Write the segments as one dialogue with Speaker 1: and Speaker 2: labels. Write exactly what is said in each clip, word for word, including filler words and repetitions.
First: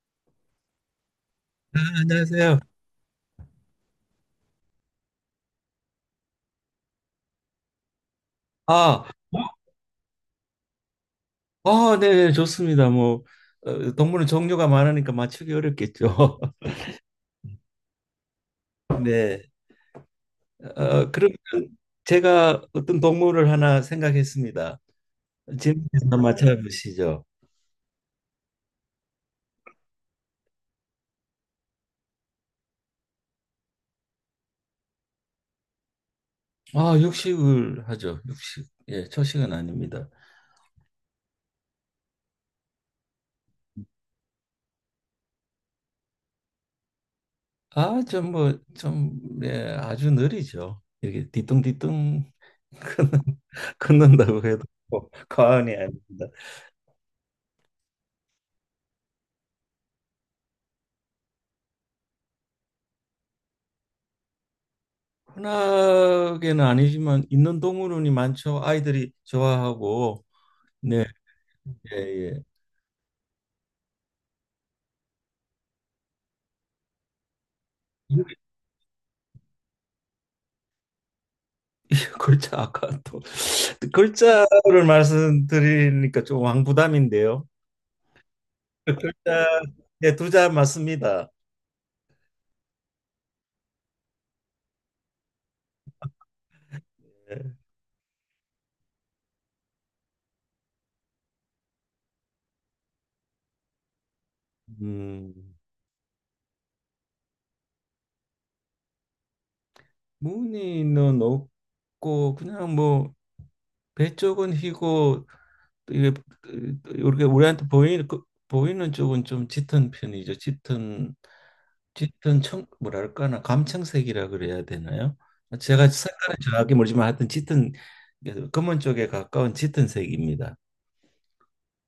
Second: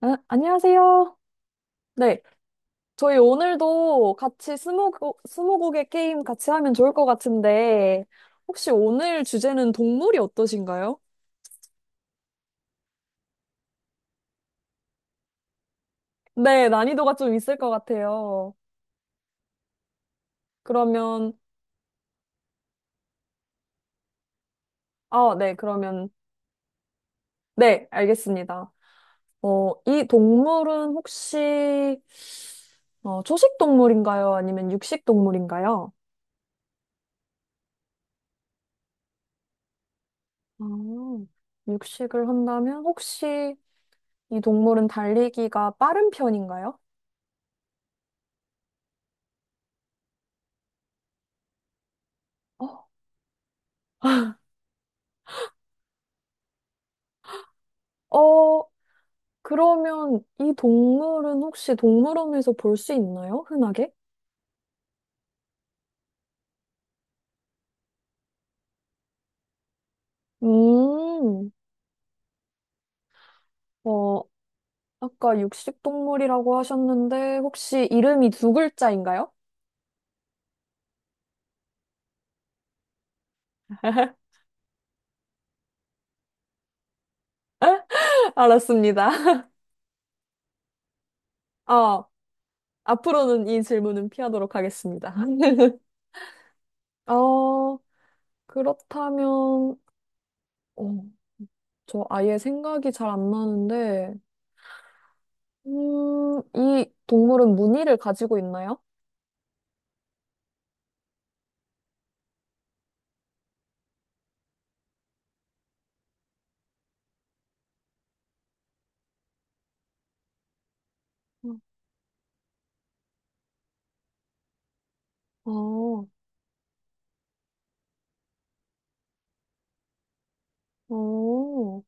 Speaker 1: 아, 안녕하세요.
Speaker 2: 아,
Speaker 1: 네.
Speaker 2: 안녕하세요.
Speaker 1: 저희 오늘도 같이 스무고, 스무고개 게임 같이 하면 좋을 것 같은데, 혹시
Speaker 2: 아,
Speaker 1: 오늘 주제는 동물이 어떠신가요?
Speaker 2: 아, 네, 네, 좋습니다. 뭐 어, 동물은 종류가 많으니까 맞추기 어렵겠죠.
Speaker 1: 네, 난이도가 좀 있을 것 같아요.
Speaker 2: 네. 어,
Speaker 1: 그러면,
Speaker 2: 그러면 제가 어떤 동물을 하나 생각했습니다.
Speaker 1: 아, 네,
Speaker 2: 질문서
Speaker 1: 그러면,
Speaker 2: 한번 맞춰보시죠.
Speaker 1: 네, 알겠습니다. 어, 이 동물은 혹시, 어, 초식 동물인가요? 아니면 육식 동물인가요?
Speaker 2: 아, 육식을 하죠. 육식. 예, 초식은 아닙니다.
Speaker 1: 아, 육식을 한다면 혹시 이 동물은 달리기가 빠른 편인가요?
Speaker 2: 아, 좀 뭐, 좀, 예, 아주 느리죠. 이렇게 뒤뚱뒤뚱
Speaker 1: 어,
Speaker 2: 걷는다고 해도 뭐 과언이 아닙니다.
Speaker 1: 어, 그러면 이 동물은 혹시 동물원에서 볼 수 있나요? 흔하게?
Speaker 2: 흔하게는 아니지만 있는 동물원이 많죠. 아이들이 좋아하고, 네,
Speaker 1: 음,
Speaker 2: 예, 예.
Speaker 1: 어, 아까 육식동물이라고 하셨는데 혹시 이름이 두 글자인가요?
Speaker 2: 글자 아까 또 글자를 말씀드리니까 좀 왕부담인데요.
Speaker 1: 알았습니다.
Speaker 2: 글자 예, 두자 맞습니다.
Speaker 1: 어, 앞으로는 이 질문은 피하도록 하겠습니다.
Speaker 2: 예.
Speaker 1: 어, 그렇다면, 어, 저 아예 생각이 잘 안 나는데,
Speaker 2: 음,
Speaker 1: 음, 이 동물은 무늬를 가지고 있나요?
Speaker 2: 무늬는 없고 그냥 뭐 배 쪽은 희고 또 이게 이렇게 우리한테 보이 그, 보이는 쪽은 좀 짙은 편이죠. 짙은 짙은 청 뭐랄까나 감청색이라 그래야 되나요? 제가
Speaker 1: 어,
Speaker 2: 색깔은 정확히 모르지만 하여튼 짙은 검은 쪽에 가까운 짙은 색입니다.
Speaker 1: 어,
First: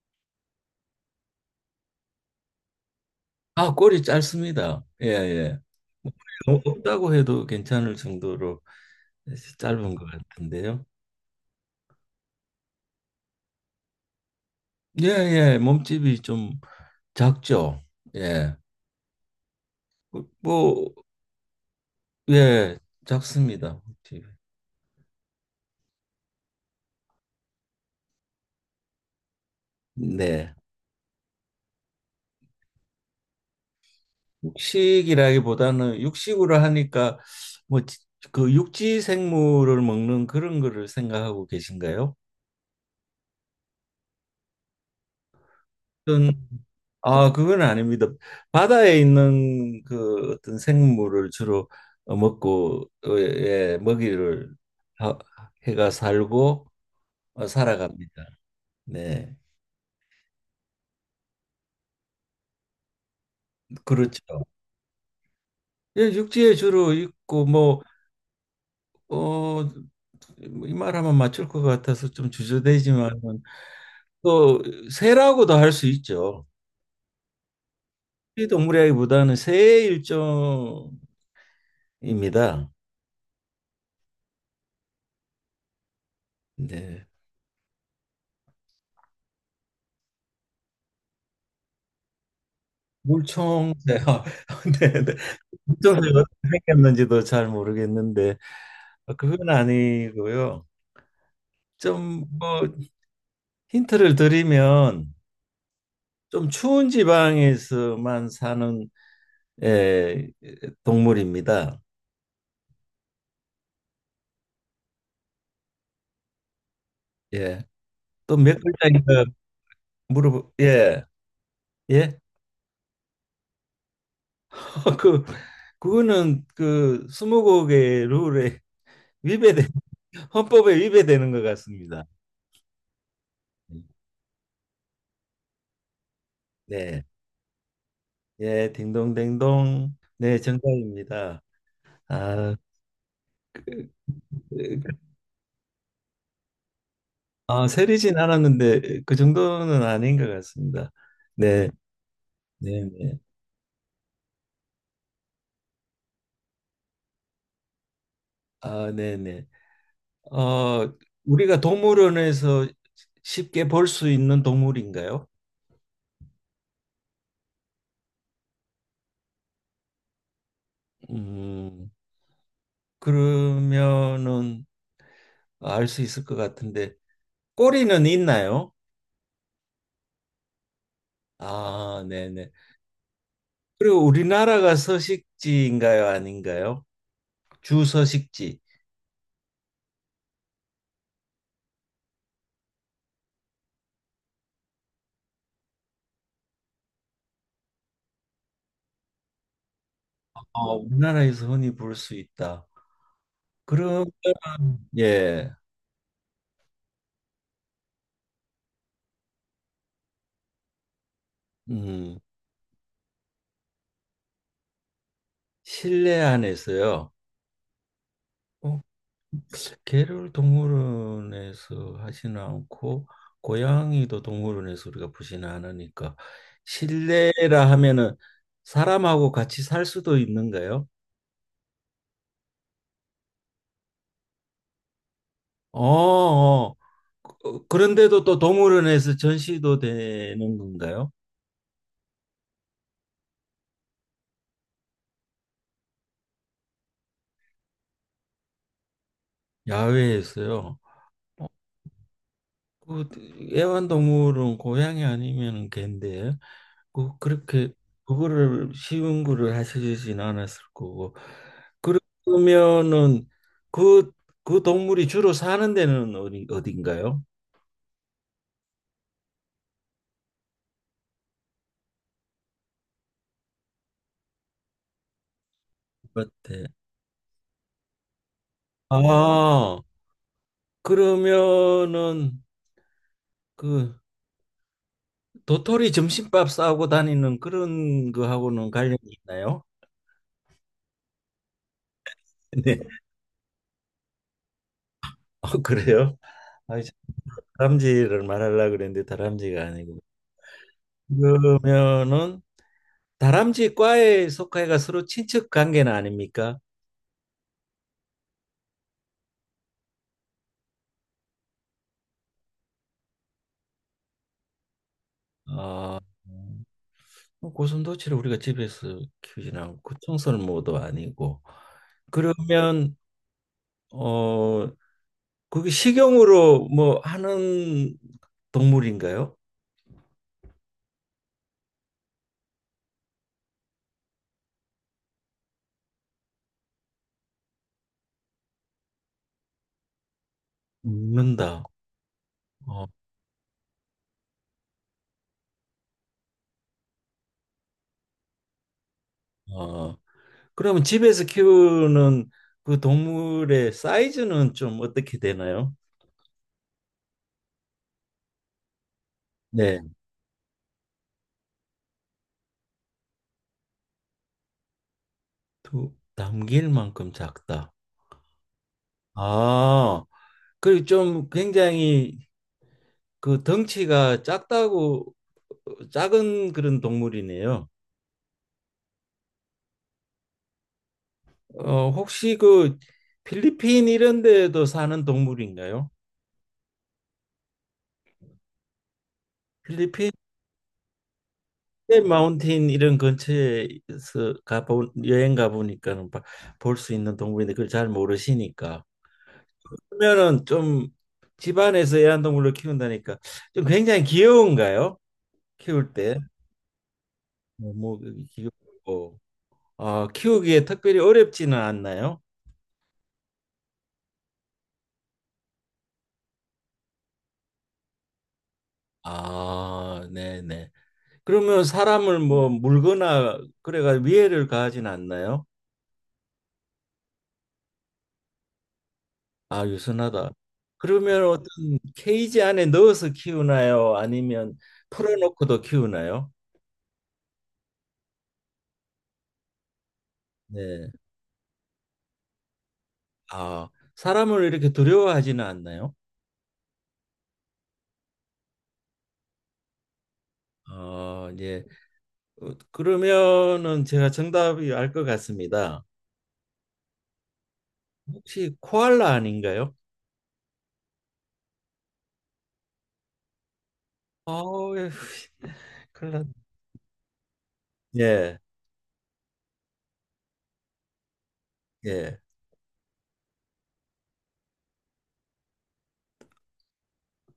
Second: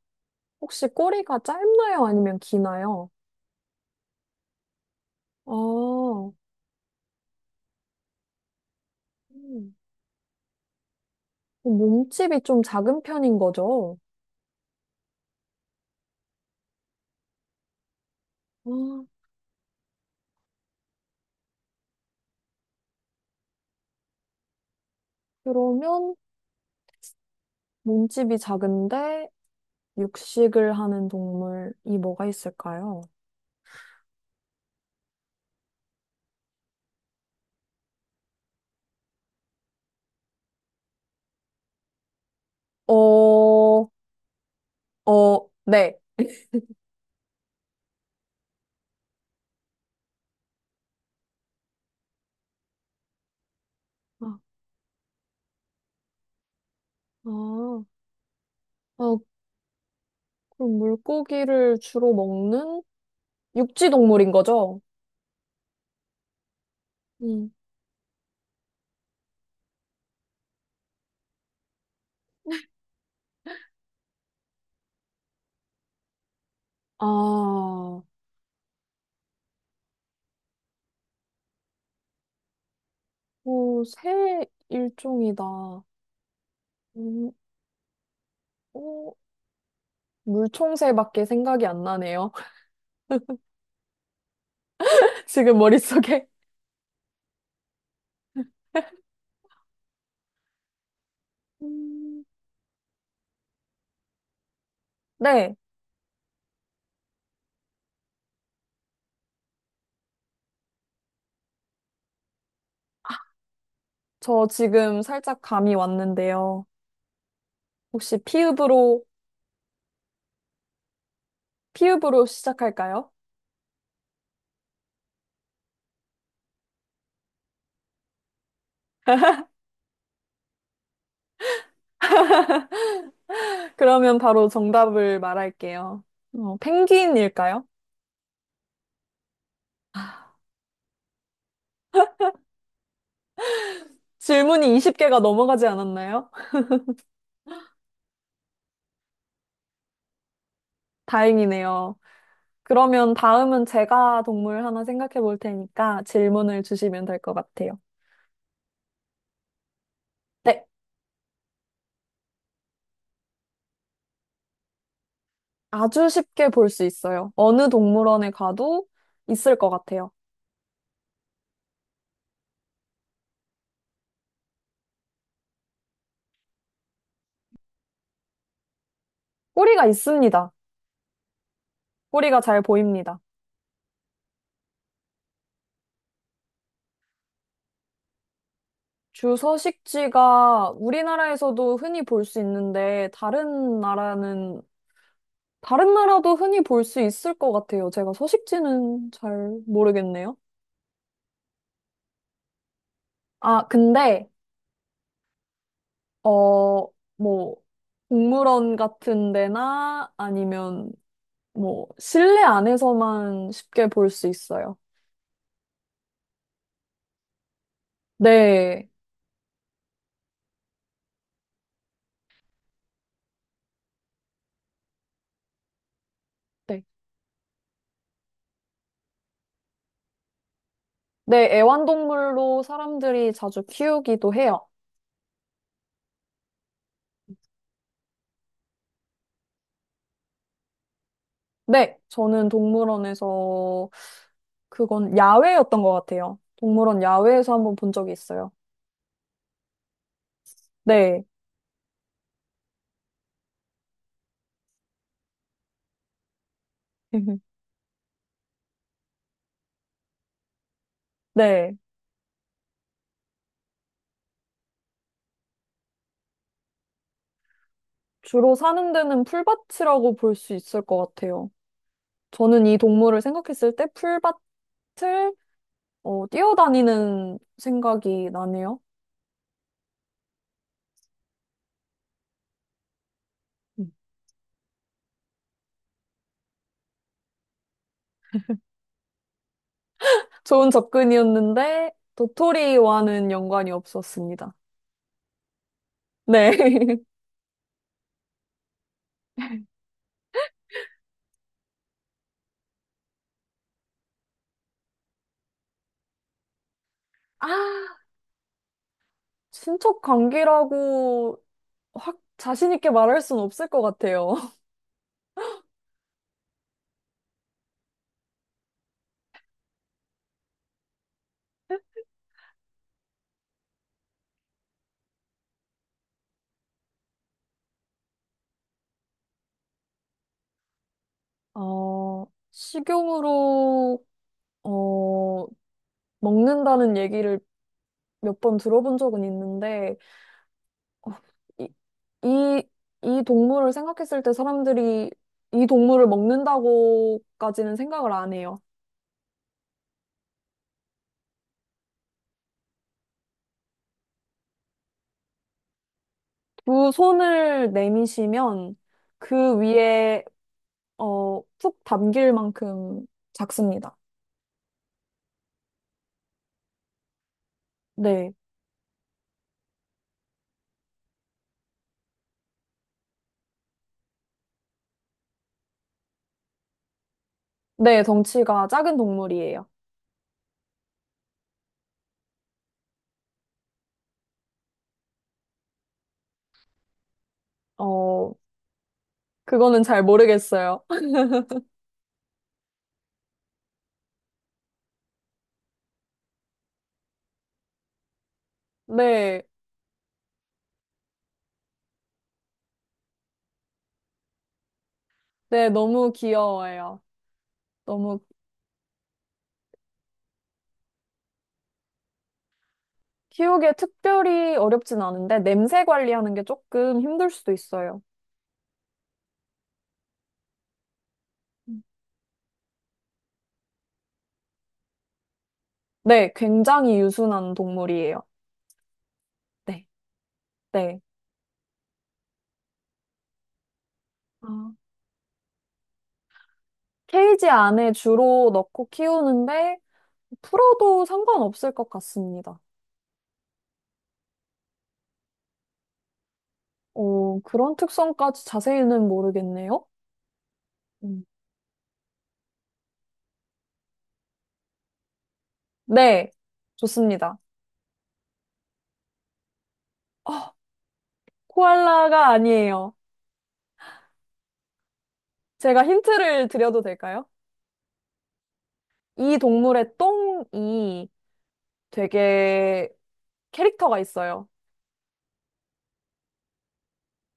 Speaker 1: 혹시 꼬리가 짧나요? 아니면 기나요?
Speaker 2: 아, 꼬리 짧습니다. 예,
Speaker 1: 아,
Speaker 2: 예.
Speaker 1: 음.
Speaker 2: 너무 없다고 해도 괜찮을 정도로 짧은 것 같은데요.
Speaker 1: 어, 몸집이 좀 작은 편인 거죠?
Speaker 2: 예, 예. 몸집이 좀 작죠. 예.
Speaker 1: 아,
Speaker 2: 뭐, 예, 작습니다. 몸집이.
Speaker 1: 그러면 몸집이 작은데
Speaker 2: 네.
Speaker 1: 육식을 하는 동물이 뭐가 있을까요?
Speaker 2: 육식이라기보다는 육식으로 하니까 뭐 그 육지 생물을 먹는 그런 거를 생각하고 계신가요?
Speaker 1: 어, 어, 네.
Speaker 2: 어떤 아 그건 아닙니다. 바다에 있는 그 어떤 생물을 주로 어, 먹고 어, 예,
Speaker 1: 아,
Speaker 2: 먹이를 하- 해가 살고 어,
Speaker 1: 아,
Speaker 2: 살아갑니다.
Speaker 1: 아,
Speaker 2: 네,
Speaker 1: 그럼 물고기를 주로 먹는 육지 동물인
Speaker 2: 그렇죠.
Speaker 1: 거죠?
Speaker 2: 예, 육지에 주로 있고
Speaker 1: 음.
Speaker 2: 뭐 어 이 말하면 맞출 것 같아서 좀 주저되지만 또 새라고도 할 수 있죠.
Speaker 1: 아, 어,
Speaker 2: 동물이라기보다는 새의 일종입니다.
Speaker 1: 새 일종이다.
Speaker 2: 네.
Speaker 1: 음, 어, 물총새밖에 생각이 안 나네요.
Speaker 2: 물총새요. 네, 네.
Speaker 1: 지금
Speaker 2: 물총새가
Speaker 1: 머릿속에?
Speaker 2: 어떻게 생겼는지도 잘 모르겠는데 그건 아니고요.
Speaker 1: 음,
Speaker 2: 좀 뭐 힌트를 드리면
Speaker 1: 네,
Speaker 2: 좀 추운 지방에서만 사는, 예, 동물입니다.
Speaker 1: 저 지금 살짝 감이 왔는데요.
Speaker 2: 예.
Speaker 1: 혹시
Speaker 2: 또 몇
Speaker 1: 피읍으로,
Speaker 2: 글자인가 물어보 예. 예.
Speaker 1: 피읍으로 시작할까요?
Speaker 2: 그 그거는 그 스무고개 룰에 위배된, 헌법에 위배되는 것 같습니다.
Speaker 1: 그러면 바로 정답을 말할게요. 어,
Speaker 2: 네,
Speaker 1: 펭귄일까요?
Speaker 2: 예, 딩동댕동. 네, 정답입니다. 아,
Speaker 1: 질문이 스무 개가 넘어가지 않았나요?
Speaker 2: 아, 세리진 않았는데 그 정도는 아닌 것 같습니다. 네,
Speaker 1: 다행이네요.
Speaker 2: 네,
Speaker 1: 그러면
Speaker 2: 네.
Speaker 1: 다음은 제가 동물 하나 생각해 볼 테니까 질문을 주시면 될 것 같아요.
Speaker 2: 아, 네, 네.
Speaker 1: 네,
Speaker 2: 어, 우리가 동물원에서 쉽게 볼 수 있는 동물인가요?
Speaker 1: 아주 쉽게 볼 수 있어요. 어느 동물원에 가도 있을 것 같아요.
Speaker 2: 음, 그러면은 알 수 있을 것 같은데 꼬리는 있나요?
Speaker 1: 꼬리가 있습니다.
Speaker 2: 아, 네,
Speaker 1: 꼬리가
Speaker 2: 네.
Speaker 1: 잘 보입니다.
Speaker 2: 그리고 우리나라가 서식지인가요, 아닌가요? 주 서식지.
Speaker 1: 주 서식지가 우리나라에서도 흔히 볼 수 있는데, 다른 나라는, 다른 나라도 흔히 볼 수 있을 것 같아요. 제가 서식지는 잘 모르겠네요.
Speaker 2: 어, 우리나라에서 흔히 볼 수 있다.
Speaker 1: 아,
Speaker 2: 그러면,
Speaker 1: 근데,
Speaker 2: 예,
Speaker 1: 어, 뭐, 동물원 같은 데나 아니면 뭐,
Speaker 2: 음,
Speaker 1: 실내 안에서만 쉽게 볼 수 있어요.
Speaker 2: 실내 안에서요. 어,
Speaker 1: 네.
Speaker 2: 개를 동물원에서 하지는 않고 고양이도 동물원에서 우리가 보지는 않으니까
Speaker 1: 네,
Speaker 2: 실내라 하면은 사람하고 같이 살 수도 있는가요?
Speaker 1: 네, 애완동물로 사람들이 자주 키우기도 해요.
Speaker 2: 어, 어. 그- 그런데도 또 동물원에서 전시도 되는 건가요?
Speaker 1: 네, 저는 동물원에서 그건 야외였던 것 같아요. 동물원 야외에서 한번 본 적이 있어요.
Speaker 2: 야외에서요.
Speaker 1: 네,
Speaker 2: 어, 그 애완동물은 고양이 아니면은 개인데 그 그렇게 그거를 쉬운 거를 하시진 않았을 거고
Speaker 1: 네.
Speaker 2: 그러면은 그 그 동물이 주로 사는 데는 어디 어딘가요?
Speaker 1: 주로 사는 데는 풀밭이라고 볼 수 있을 것 같아요. 저는 이 동물을 생각했을 때 풀밭을 어,
Speaker 2: 밭에.
Speaker 1: 뛰어다니는 생각이 나네요.
Speaker 2: 아 그러면은
Speaker 1: 음.
Speaker 2: 그 도토리 점심밥 싸고 다니는 그런 거하고는 관련이 있나요?
Speaker 1: 좋은 접근이었는데
Speaker 2: 네.
Speaker 1: 도토리와는 연관이 없었습니다.
Speaker 2: 어, 그래요? 아,
Speaker 1: 네.
Speaker 2: 다람쥐를 말하려고 그랬는데 다람쥐가 아니고. 그러면은 다람쥐 과에 속하여가 서로 친척 관계는 아닙니까?
Speaker 1: 아, 친척 관계라고 확 자신 있게 말할 순 없을 것 같아요.
Speaker 2: 아, 어, 고슴도치를 우리가 집에서 키우진 않고 청설모도 아니고 그러면 어 그게 식용으로 뭐 하는 동물인가요?
Speaker 1: 어, 식용으로, 어, 먹는다는 얘기를 몇 번 들어본 적은 있는데, 어,
Speaker 2: 먹는다.
Speaker 1: 이, 이,
Speaker 2: 어,
Speaker 1: 이 동물을 생각했을 때 사람들이 이 동물을 먹는다고까지는 생각을 안 해요.
Speaker 2: 어. 그러면 집에서 키우는 그 동물의 사이즈는 좀 어떻게 되나요?
Speaker 1: 두 손을 내미시면 그
Speaker 2: 네.
Speaker 1: 위에, 어, 푹 담길 만큼 작습니다.
Speaker 2: 두, 담길 만큼 작다.
Speaker 1: 네.
Speaker 2: 아, 그리고 좀 굉장히 그 덩치가 작다고 작은 그런 동물이네요.
Speaker 1: 네, 덩치가 작은 동물이에요.
Speaker 2: 어, 혹시 그 필리핀 이런 데에도 사는 동물인가요?
Speaker 1: 어, 그거는 잘
Speaker 2: 필리핀
Speaker 1: 모르겠어요.
Speaker 2: 마운틴 이런 근처에서 가보 여행 가보니까는 볼 수 있는 동물인데 그걸 잘 모르시니까
Speaker 1: 네.
Speaker 2: 그러면은 좀 집안에서 애완동물로 키운다니까 좀 굉장히 귀여운가요?
Speaker 1: 네,
Speaker 2: 키울
Speaker 1: 너무
Speaker 2: 때
Speaker 1: 귀여워요.
Speaker 2: 너무
Speaker 1: 너무
Speaker 2: 귀엽고 어, 키우기에 특별히 어렵지는 않나요?
Speaker 1: 키우기에 특별히 어렵진 않은데 냄새 관리하는 게 조금 힘들 수도 있어요.
Speaker 2: 아, 네네. 그러면
Speaker 1: 음.
Speaker 2: 사람을 뭐 물거나 그래가 위해를 가하진 않나요?
Speaker 1: 네, 굉장히 유순한 동물이에요.
Speaker 2: 아,
Speaker 1: 네,
Speaker 2: 유순하다.
Speaker 1: 네.
Speaker 2: 그러면 어떤 케이지 안에 넣어서 키우나요? 아니면
Speaker 1: 아,
Speaker 2: 풀어놓고도 키우나요?
Speaker 1: 케이지 안에 주로 넣고 키우는데
Speaker 2: 네.
Speaker 1: 풀어도 상관없을 것 같습니다.
Speaker 2: 아, 사람을 이렇게 두려워하지는 않나요?
Speaker 1: 어, 그런 특성까지 자세히는 모르겠네요. 음.
Speaker 2: 어, 예. 어, 그러면은 제가 정답이 알 것 같습니다.
Speaker 1: 네, 좋습니다.
Speaker 2: 혹시 코알라 아닌가요?
Speaker 1: 어, 코알라가 아니에요.
Speaker 2: 아, 예.
Speaker 1: 제가
Speaker 2: 큰일 났-
Speaker 1: 힌트를 드려도 될까요?
Speaker 2: 예,
Speaker 1: 이 동물의 똥이
Speaker 2: 예.
Speaker 1: 되게 캐릭터가 있어요.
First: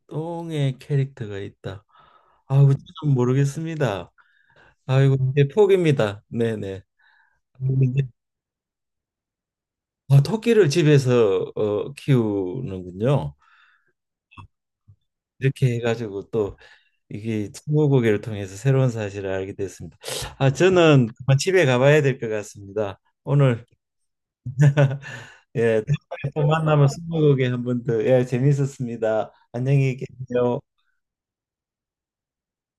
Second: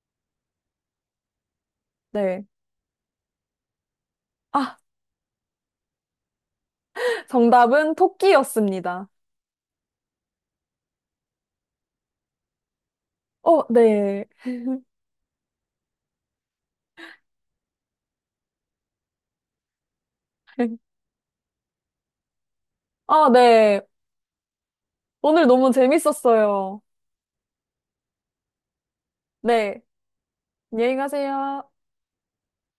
Speaker 2: 똥에 캐릭터가 있다.
Speaker 1: 네.
Speaker 2: 아우 좀 모르겠습니다.
Speaker 1: 아,
Speaker 2: 아이고 이제 포기입니다. 네네.
Speaker 1: 정답은
Speaker 2: 근데
Speaker 1: 토끼였습니다.
Speaker 2: 아, 토끼를 집에서 어, 키우는군요.
Speaker 1: 어, 네.
Speaker 2: 이렇게 해가지고 또 이게 스무고개를 통해서 새로운 사실을 알게 됐습니다. 아 저는 그만 집에 가봐야 될 것 같습니다.
Speaker 1: 아,
Speaker 2: 오늘
Speaker 1: 네. 오늘 너무
Speaker 2: 예, 다음에 또
Speaker 1: 재밌었어요.
Speaker 2: 만나면 스무고개 한 번 더. 예, 재밌었습니다.
Speaker 1: 네.
Speaker 2: 안녕히 계세요.
Speaker 1: 안녕히 가세요.